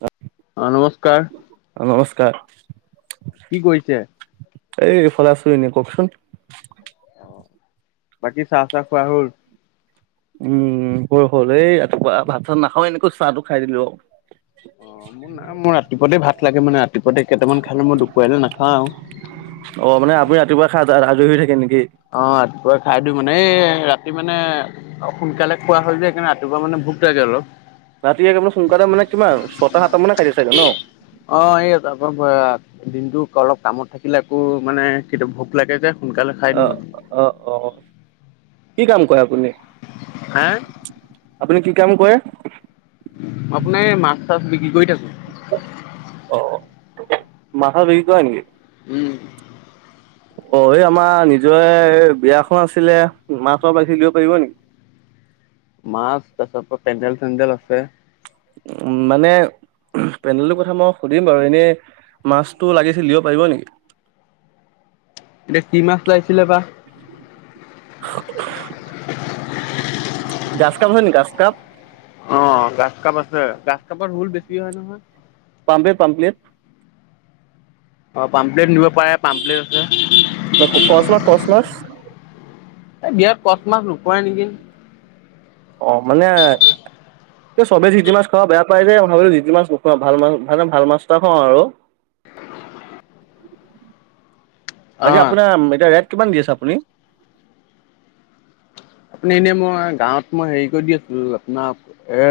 অ অ নমস্কাৰ অ নমস্কাৰ কি কৰিছে এইফালে আছো এনেই কওকচোন বাকী চাহ তাহ খোৱা হল উম বৰ হ'ল এই ৰাতিপুৱা ভাত চাত নাখাওঁ এনেকৈ চাহটো খাই দিলো আৰু অ মোৰ না মোৰ ৰাতিপুৱাতে ভাত লাগে মানে ৰাতিপুৱা কেইটামান খালে মই দুপৰিৱালৈ নাখাওঁ আৰু অ মানে আপোনি ৰাতিপুৱা খাজ অ ৰাতিপুৱায় খাই দিওঁ মানে এই ৰাতি মানে সোনকালে খোৱা হল যে সেইকাৰণে ৰাতিপুৱা মানে ভোক লাগে অলপ ৰাতি সোনকালে মানে কিমান ছয়টা সাতটা মানে খাই দিয়ে চাগে ন দিনটোক অলপ কামত থাকিলে আকৌ মানে কেতিয়া ভোক লাগে যে সোনকালে খাই অ দিওঁ মানে অ অ কি কাম কৰে আপুনি হে আপুনি কি কাম কৰে আপোনাৰ এই মাছ চাছ বিক্ৰী কৰি থাকো মাঠা বিকি কৰে নেকি উম অ এই আমাৰ নিজৰে বিয়াখন আছিলে মাছৰ মাখি লিব পাৰিব নেকি মাছ তাৰ পিছত পেণ্ডেল চেন্দে আছে উ মানে পেডেলটোৰ কথা মই সুধিম বাৰু এনেই মাছটো লাগিছিল দিব পাৰিব নেকি এতিয়া কি মাছ লৈ আহিছিলে বা গাছ কাপ আছে নেকি গাছ কাপ ম ভোল বেছি হয় নহয় পাম্পে পাম্পলে অ পাম্পেট নি উপায়ে পামলে আছে কচ মাছ কচ মাছ এই বিয়াত কচ মাছ নুখোৱাই নেকি অ' মানে চবে জিটি মাছ খাব বেয়া পাই যে, ভাবিলো যে জিটি মাছ নুখুৱাওঁ ভাল মাছ ভাল মানে ভাল মাছ এটা খুৱাওঁ আৰু। [unintelligible] বাকী আপোনাৰ এতিয়া ৰেট কিমান দি আছে আপুনি? আপুনি এনেই মই গাঁৱত মই হেৰি কৰি দি আছিলো আপোনাৰ এ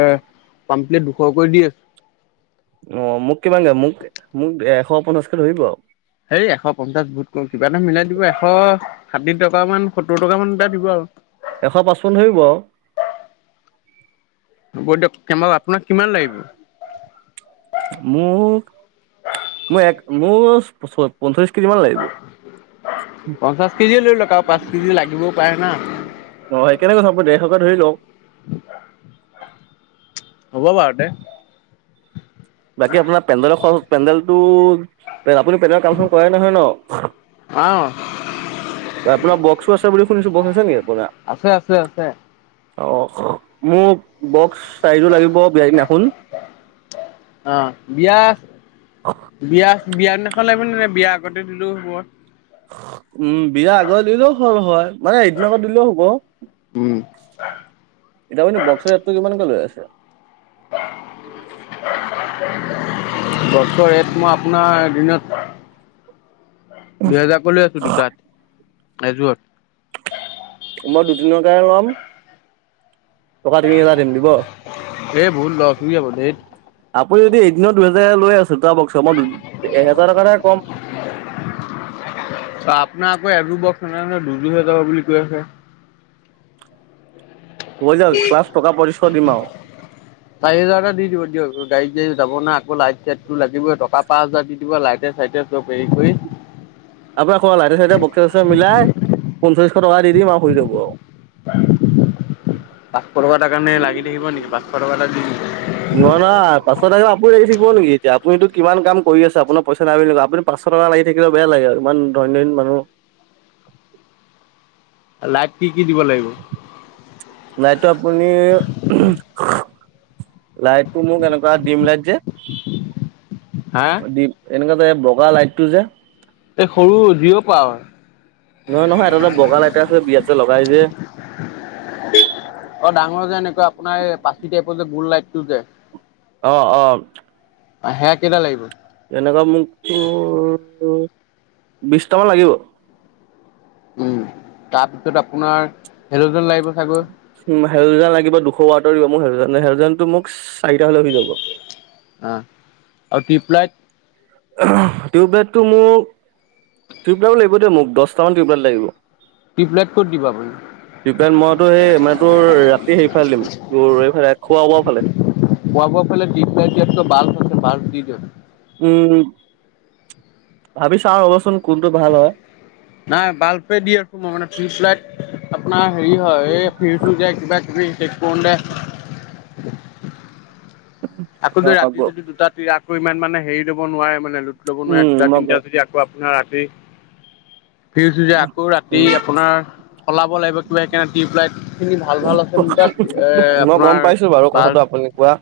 পামপ্লেত দু শকৈ দি আছো। অ' মোক কিমানকৈ মোক মোক এশ পঞ্চাছকে ধৰিব আৰু। সেই এশ পঞ্চাশ বহুত ক'ম, কিবা এটা মিলাই দিব। এশ ষাঠি টকামান সত্তৰ টকামান এটা দিব আৰু। এশ পাচপন্ন ধৰিব আৰু। হব দিয়ক। কেম মোক মই এক মোৰ প পঞ্চলিছ পঞ্চাশ কেজিয়ে লৈ লওঁক আৰু পাঁচ কেজি লাগিবওঁ পাৰে না। অ' সেই কাৰনে কৈছো আপুনি দেৰশকে ধৰি লওঁক। হ'ব বাৰু তে। বাকী আপোনাৰ পেণ্ডেলৰ খৰচ পেণ্ডেল টো আপুনি পেণ্ডেলৰ কাম চাম কৰে নহয় ন? অ আপোনাৰ বক্সো আছে বুলি শুনিছো বক্স আছে নে আপোনাৰ? আছে আছে আছে অ' মোক বক্স চাৰিযোৰ লাগিব বিয়াৰ দিনাখোন অঁ বিয়া বিয়া বিয়া দিনাখন লাগিব নে নাই বিয়া আগতে দিলেও হ'ব? উম বিয়াৰ আগত দিলেওঁ হ'ল হয় মানে এদিনৰ আগত দিলেওঁ হ'ব। উম এতিয়া আপুনি বক্সৰ ৰেটটো কিমানকৈ লৈ আছে? বক্সৰ ৰেট মই আপোনাৰ দিনত দুহেজাৰ কৈ লৈ আছো দুটাত, এযোৰত। মই দুদিনৰ কাৰণে ল'ম টকা তিনি হাজাৰ দিম দিব? এই বহুত লষ্ট হুই যাব ধেৎ। আপুনি যদি এদিনৰ দুহেজাৰ লৈ আছে দুটা বক্সত, মই এহেজাৰ টকাৰ কম আপোনাৰ আকৌ এযোৰ বক্স নাযাই নহয় দুযোৰ হ যাব বুলি কৈ আছে। হৈ যাব, লাষ্ট টকা পচিচশ দিম আৰু। চাৰি হাজাৰ এটা দি দিব দিয়ক। গাড়ী গাড়ী যাব না আকৌ, লাইট চাইট টো লাগিব, টকা পাঁচ হাজাৰ দি দিব লাইটে চাইটে চব হেৰি কৰি [unintelligible] আপোনাৰ ক লাইটে চাইটে বক্সে চক্সে মিলাই পঞ্চলিশ টকা দি দিম আৰু হুই যাব। উ [unintelligible] পাঁচ শ টকা এটা কাৰণে লাগি থাকিব নেকি। পাচ শ টকা এ নহয় না পাচ আপুনি লাগি থাক নেক এতিয়া আপুনো আপুনি কিমান কাম কৰি আপোনাৰ পইচা নাই বুলি আপু পাঁশ টকা লাগ থাকিলে বেয়া লাগে আৰু। ইমান ধনী ধনী মানুহ। লাইট কি কি দিব লাগিব? লাইটটো আপুনি লাইটটো মোক এনেকুৱা দিম লাইট যে হা দিম, এনেকুৱা যে বগা লাইটটো যে এই সৰু জিৰ' পাৱৰ নহয় নহয় এটা এটা বগা লাইট এটা আছে বিয়াত যে লগাই যে অ' ডাঙৰ যে এনেকা আপোনাৰ এই পাচি টাইপৰ যে গোল লাইটটো যে অ' অ' অ' সেয়া কেইটা লাগিব? এনেকুৱা মোকো বিশটামান লাগিব। উম, তাৰপিছত আপোনাৰ হেলজিন লাগিব চাগৈ। উ, হেলজান লাগিব দুশ ৱাৰটৰ দিব মোৰ হেলজান, হেলজানটো মোক চাৰিটা হলে হৈ যাব। আহ আৰু পিপলাইট টিউব লাইট টো মোক টিউব লাই লাগিব দে মোক দহট মান টিউব লাইট লাগিব। টিপলোইট ক'ত দিবা বুলি সপ মইতো সেই মানে তোৰ ৰাতি সেৰিফালে দিম তোৰ এইফালে খোৱা, বোৱা ফালে পোৱাাব বাল আছে। উম, ভাবিছা আৰু ৰ'বচোন কোনটো ভাল হয়। নাই বাল্পে দিই মানে ফ্ল লাইট আপোনাৰ হেৰি হয় এই ফিৰছো যে কিবা, কিবি শেষ কৰো দে। আকৌ য ৰাতি অ' যদি দুটা, তি আকৌ ইমান মানে হেৰি লবোৱাৰে মানে লুট লব নোৱাৰে উম, দুটা, মই তিনিটা যদি আকৌ ৰাতি ফছো যে আকৌ ৰাতি উম। আপোনাৰ সলাব লাগিবিব দি পেলাই মই গম পাইছো বাৰু কথাটো বাল্ব আপুনি কোৱা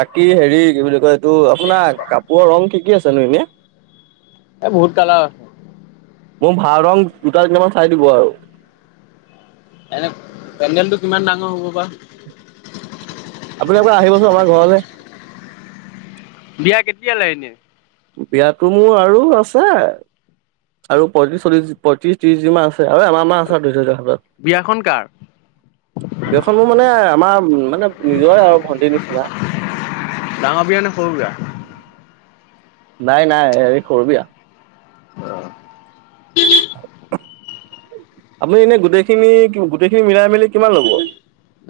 বাক কি হেৰি কি বুলি কয় এইটো আপোনাৰ কাপোৰৰ ৰং কি, কি, আছেনো এনেই এ, বহুত কালা আছে। মোৰ ভাল ৰং জোটা কেইটামান চাই দিব আৰু ম, পেণ্ডেলটো কিমান ডাঙৰ হ'ব বাৰ আপুনি আবৌ আহিবচোন আমাৰ ঘৰলে বিয়া কেতিয়ালৈ এনে বিয়াতো মোৰ আৰু আছে আৰু পয়ত্ৰিশ, চল্লিশ, পঁয়ত্ৰিশ, ত্ৰিশিমান আছে। আৰু আমাৰমাহ আছে দুই হাজত বিয়াখন কাৰ বিয়খন মোৰ মানে আমাৰ মানে নিজৰে আৰু ভণ্টিৰ নিচিনা ডাঙৰ বিয়া নে সৰু বিয়া? নাই, নাই হেৰি কৰবি অ'। আপুনি এনে গোটেইখিনি, গোটেইখিনি মিলাই মেলি কিমান ল'ব।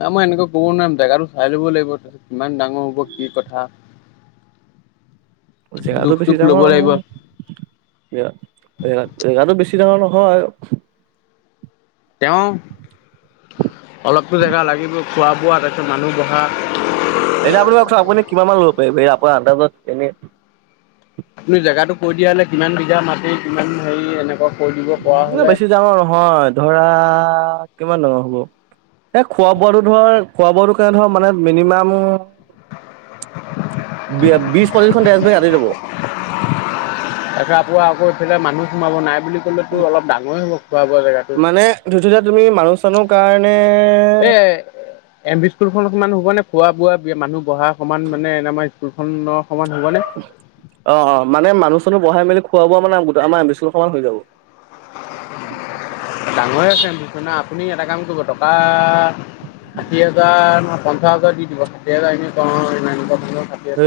নাই মই এনেকুৱা কব নোৱাৰিম জেগাতটো চাই ল'ব লাগিব তাৰপিছত কিমান ডাঙৰ হব কি কথা [inaudible] জেগাতটো জোখ বেছি চোখ ল'ব ডাঙৰ লাগিব নহয় জ, জেগাতটো বেছি বেচি ডাঙৰ নহয়। তেওঁৱ অলপতো জেগা লাগিব খোৱা, বোৱা তাৰিছত মানুহ বহা এনে আপুনি কওকচোন আপুনি কিমান মান ল'ব পাৰিব আপোনাৰ আত এনেই আপুনি জেগাতটো কৈ দিয়া হলে কিমান বিঘা মাটি কিমান হেৰি এনেকুৱা কৈ দিব পৰা উ, হ'লে বেছি যাম আৰু নহয় ধৰা কিমান ডাঙৰ হ'ব এ, খোৱা, বোৱাটো ধৰ খোৱা, বোৱাটো কেনে ধৰ মানে মিনিমাম বিশ, পঁচিছ ঘ কাটি দাব। এখাৰ পোৱা আকৌ এইফালে মানুহ সোমাব নাই বুলি ক'লেতো অলপ ডাঙৰেই হ'ব। খোৱা বোৱা জেগাটো মানে ধটোতি তুমি মানুহ চানহ কাৰণে এ, এম বি স্কুলখনত কিমান হ'ব নে। খোৱা, বোৱা বি মানুহ বঢহা অকণমান মানে এনে আমাৰ স্কুলখনৰ সমান হ'বনে অ', অ', মানে মানুহ চনো বহাই মেলি খোৱা, বোৱা মানে আমাৰ বিশছ ক মান হৈ যাব। হৈ আছে বিশনা আপুনি এটা কাম কৰিব টকা ষাঠি হাজাৰ, ম, পঞ্চা হাজাৰ দি দিব ষাঠি হাজাৰ এনে এ,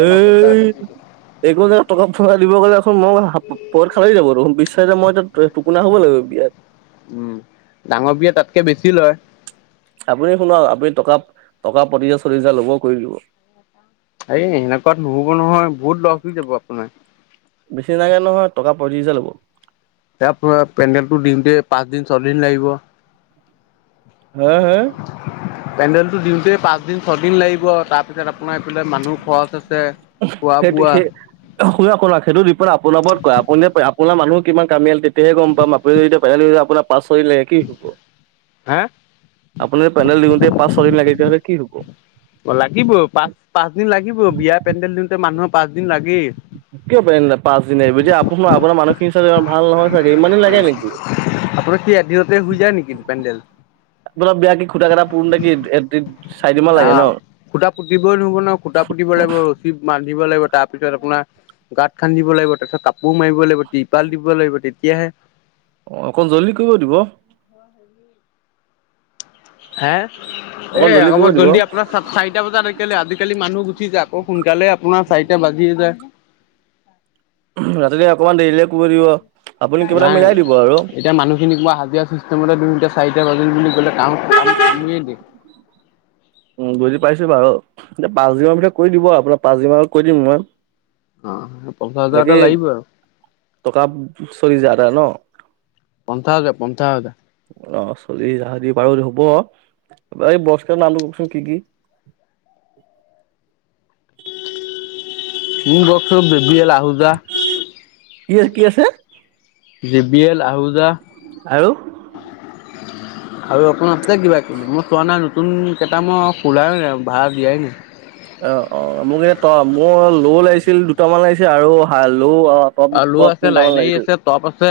একো যে টকা পৰা দিব গ'লে। মই পৰত খালি যাব বিশ্ব মই এ, টোপোনা হ'ব লাগিব বিয়াত উম, ডাঙৰ বিয়া তাতকে বেছি লয়। আপুনি শুনাক আপুনি টকা, টকা, পঁচিছ হাজাৰ, চল্লিশ হাজাৰ ল'ব কৰি দিব। এই সেনেকুৱাত নহ'ব নহয়, বহুত লছ হৈ যাব আপোনাৰ। বা ৰিজা ল'ব। তাত পোৰা পেণ্ডেলটো দিওঁতে পাঁচদিন, ছয়দিন লাগিব। হয় হয়। কি পাঁচদিন, ছদিন লাগিব, তাৰপিছত আপোনাৰ এইফালে মানুহ খৰচ আছে। খোৱা সেইটো বোৱা সেই-শুনক শুনক সেইটো ডীপেণ্ড আপোনাৰ ওপৰত কৰে, আপুনি আপোনাৰ মানুহ কিমান কামিয়াল তেতিয়াহে গম পাম, আপুনি যেতিয়া কাইলৈ আপোনাৰ পাছ হৈলে কি হ'ব, হা আপোনাৰ পেনেল দিওঁতে পাঁচ ছয়দিন লাগে তেতিয়াহ'লে কি হ'ব? অ' লাগিব পাঁচ-পাঁচদিন লাগিব, বিয়া পেণ্ডেল দিওঁতে মানুহৰ পাঁচদিন লাগি কিয় পেনেল পাঁচদিন লাগিব, দিয়া আপোনাৰ মানুহখিনি ছাগে ইমান ভাল নহয় চাগে, ইমান দিন লাগে নেকি। আপোনাৰ কি এদিনতে হৈ যায় নেকি পেণ্ডেল? তুন্তে কি এদ-এদ দিন আ, খুঁটা পুতিবই নহ'ব ন' খুঁটা পুতিব লাগিব, ৰছীত বান দিব লাগিব তাৰপিছত আপোনাৰ গাঁত খান্দিব লাগিব, তাৰপিছত কাপোৰ মাৰিব লাগিব, তিপাল দিব লাগিব তেতিয়াহে অ' অকণ জল্দি কৰিব দিব। হে, এ, অকণ কৰিব অকন দিব জল্দি আপোনাৰ চাৰিটা বজাত একে আজিকালি মানুহ গুচি যায় আকৌ সোন তেতিয়াহ'লে আপোনাৰ চাৰিটা বাজিয়ে যায়। ৰাতিলে অকমান দেৰিলে কৰিব দিব। আপুনি কিবা এটা নাই, মিলাই দিব আৰু এতিয়া মানুহখিনি কিবা হাজিৰা চিষ্টেমতে দিওঁতে চাৰিটা বাজিল বুলি ক'লে। কাম ভাঙিয়ে দে। উ, বুজি পাইছোঁ বাৰু। এ, পাঁচদিনতে কৰি দিব আৰু আপোনাৰ পাঁচদিন আগত কৈ দিম মই। অ পঞ্চাছ হাজাৰ এটা বাকী লাগিব আৰু টকা চলি যায় আদা ন'। পঞ্চাছ হাজাৰ, পঞ্চাছ হাজাৰ। অ' চলি হাজাৰ দিব পাৰে যদি হ'ব। বাকি বস্তু নানো। চ কিদি? মোৰ বক চব দিম। কি হ'ল, কি আছে? J B L, Ahuja. আৰু? আৰু অকোন আছে কিবা কিবি, মই চোৱা নাই নতুনকেইটা মই খোলায়ু নাই। ভাৰাত দিয়াই নাই। অ', অ' মোক এ, ত' মোৰ লৌ লাগিছিল দুটামান লাগিছিল আৰু হাল। হেল্ল' অ' টপ আৰু ল' টপ আছে তিনিটামান লাইনাৰী লাগিছিল। আছে টপ আছে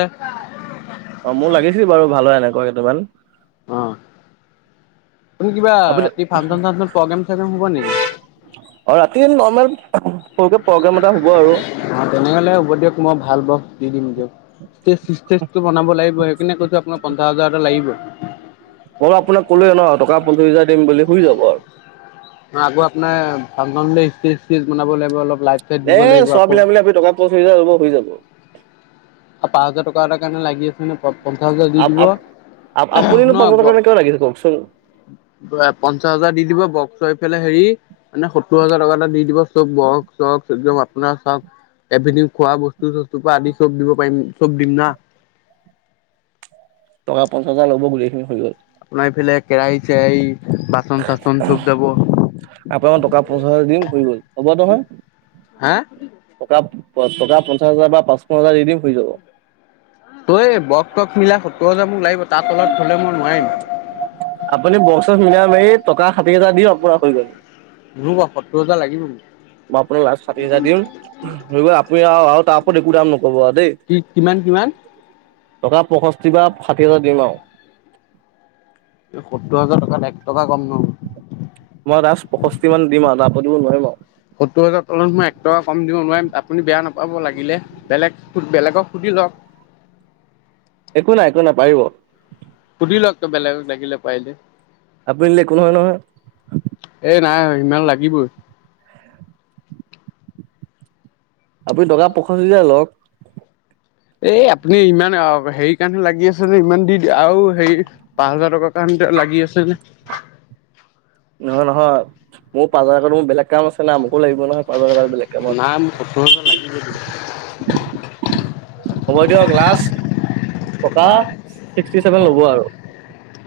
অ' মোক লাগিছিল বাৰু ভাল হয় এনেকুৱা কেইটামান। অ'। হেইটো কিবা আপুনি ৰাতি ফাংচন চাংচন, প্ৰগ্ৰেম চগ্ৰেম হ'ব নেকি? এ, নৰ্মেল সৰুকে প্ৰগ্ৰাম এটা হ'ব আৰু। অ' তেনেহ'লে হ'ব দিয়ক মই ভাল বক্স দি দিম দিয়ক। ষ্টেজ চিষ্টেজটো বনাব লাগিব সেইকাৰিনে কৈছোঁ আপোনাক পঞ্চাছ হাজাৰ এটা লাগিবই। মই আপোনাক ক'লোৱে ন' টকা পঞ্চাছ হাজাৰ দিম বুলি হৈ যাব আৰু। আকৌ আপোনাৰ ফাংচন বা ষ্টেজ চেজ বনাব লাগিব অলপ। লাইট চাইট এ, দিব লাগিব চোৱা আকৌ। মিলা মিলা আমি টকা পঁচিছ হাজাৰৰ ভিতৰত হৈ যাব। পাঁচ হাজাৰ টকা এটা কাৰণ লাগি আছ নে। পঞ্চাছ হাজাৰ দি আপ দিব। আপ আপুনিনো শুনক পঞ্চাছ হাজাৰ কাৰণে কিয় লাগিছে কওকচোন? এক পঞ্চাশ হাজাৰ দি দিব বক চক হৈ পেলাই হেৰি মানে সত্তৰ হাজাৰ টকা এটা দি দিব। চব বক চক একদম আপোনাৰ চাওক এভেনিও খোৱা বস্তু চস্তুৰপা আদি চব দিব পাৰিম, চব দিম না। [unintelligible] আপোনাৰ এইফালে কেৰাহী চে এই আপোনাক টকা পঞ্চাচ হাজাৰ দিম, সুই গ'ল, হ'ব নহয়। হা। টকা টকা পঞ্চাশ হাজাৰ বা পাঁচপোন হাজাৰ দি দিম, হৈ যাব। তই, বক তক মিলাই, সত্তৰ হাজাৰ মোক লাগিব। তা তলত হলে, মই নোৱাৰিম। এই, টকা ষাঠি হেজাৰ দি অপৰাধ হৈ গ'ল। নু ব' সত্তৰ হাজাৰ লাগিব মোক। মই আপোনাৰ, লাষ্ট ষাঠি হেজাৰ দিম, হৈ গ'ল আপুনি আৰু-আৰু, তাৰ ওপৰত একো দাম নকব' আৰু দেই। কি কিমান কিমান? টকা পয়ষ্ঠি বা ষাঠি হাজাৰ দিম, আৰু। এই সত্তৰ হাজাৰ টকাত এক টকা কম নহব। মই লা পয়ষষ্ঠি মান দিম আৰু, তা ওপৰত মই নোৱাৰিম আৰু। সত্তৰ হাজাৰ তলত মই এক টকা কম দিব নোৱাৰিম, আপুনি বেয়া নাপাব লাগিলে, বেলেগ বেলেগক সুধি লওক। একো নাই, একো নাই, পাৰিব। [unintelligible] বেলেগ লাগিলে পাৰিলে। আপুনি দিলে একো নহয়-নহয়। এ নাই, ইমান লাগিবই। আপুনি, টকা পয়ষষ্ঠি হেজাৰ লওক। এই আপুনি ইমান, হেৰি কাৰনে লাগি আছে নে ইমান দি দ আৰু হেৰি, পাঁচ হাজাৰ টকাৰ কাৰণে লাগি আছে নে। নহয়, নহয়, মোৰ পাঁচ হাজাৰ মোৰ বেলেগ কাম আছে না মোৰ। থব লাগিব নহয়, পাচ হাজাৰটো বেলেগ নাই মোক সত্তৰ হাজাৰ লাগিবই কামত। হ'ব দিয়ক, লাষ্ট টকা ছিক্সটি চেভেন, ল'ব আৰু।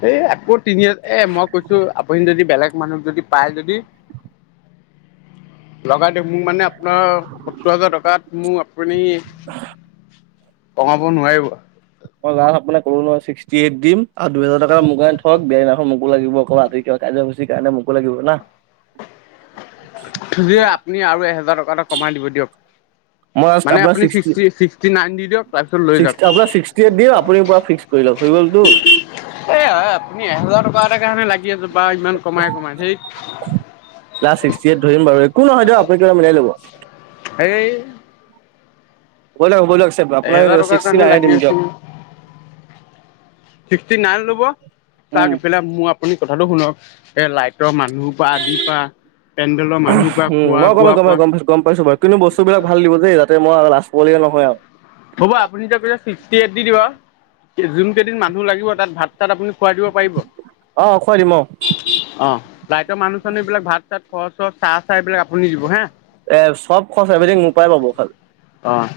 এই আকৌ তিনি এ মই কৈছো আপুনি যদি বেলেগ মানুহক যদি পায় যদি লগাই দিয়ক মোক মানে আপোনাৰ সত্তৰ হাজাৰ টকাত মো আপুনি কমাব নোৱাৰিব। মই লাষ্ট আপোনাক কলো নহয় ছিক্সটি এইট দিম। আৰু দুহেজাৰ টকা মোক কাৰনে থওক বিয়া দিনা মোকো লাগিব। আজিৰ কাৰণে মোক লাগিব না। যে আপুনি আৰু এহেজাৰ টকা এটা কমাই দিব দিয়ক। মই মানে আপুনি চিষ্টি-চিষ্টি নাইন দি দিয়ক তাৰপিছত লৈ চিক্চ যাওক আপোনাক, চিষ্টি এইট দিম, আপুনি পোৰা ফিক্স কৰি লওঁক, হৈ গ'ল টো। এ, আপুনি এহেজাৰ টকাৰ এটা কাৰণে লাগি আছে, বাৰু ইমান কমাই কমাই, ধেইত। লাষ্ট, ছিক্সটি এইট ধৰিম বাৰু, একো নহয় দিয়ক, আপুনি কিবা এটা মিলাই ল'ব। এই। বলক বলক [unintelligible] লক, আপোনাক এহেজাৰ টকাৰ চিক্সটি কাৰণে নাইনে লাগি দিম দিয়ক। চিষ্টি নাইন লব, উম চাক' ইফালে মোৰ, আপুনি কথাটো শুনক, এ লাইত ৰ, মানুহৰ পৰা আদি পা, পেণ্ডেলৰ মানুহৰ পৰা, উম খোৱা মই বোৱা গম গম পৰা গম পাইছো গম পাইছো বাৰু কিন্তু, বস্তুবিলাক ভাল দিব দেই, যাতে মই লাজ পাৱলগীয়া নহয় আৰু। হ'ব আপুনি যে, তাৰপে ছিষ্টিএইটি দি দিব। যোন কেইদিন মানুহ লাগিব, তাত ভাত চাত আপুনি খুৱাই দিব পাৰিব? অ খুৱাই দিম অ অ', লাইটৰ মানুহ চানুহ এইবিলাক ভাত চাত, খৰচ চৰচ, চাহ তাহ, এইবিলাক আপুনি দিব হা। এ চব খৰচ এভ্ৰিথিং মোৰ পৰাই পাব খালি অহ।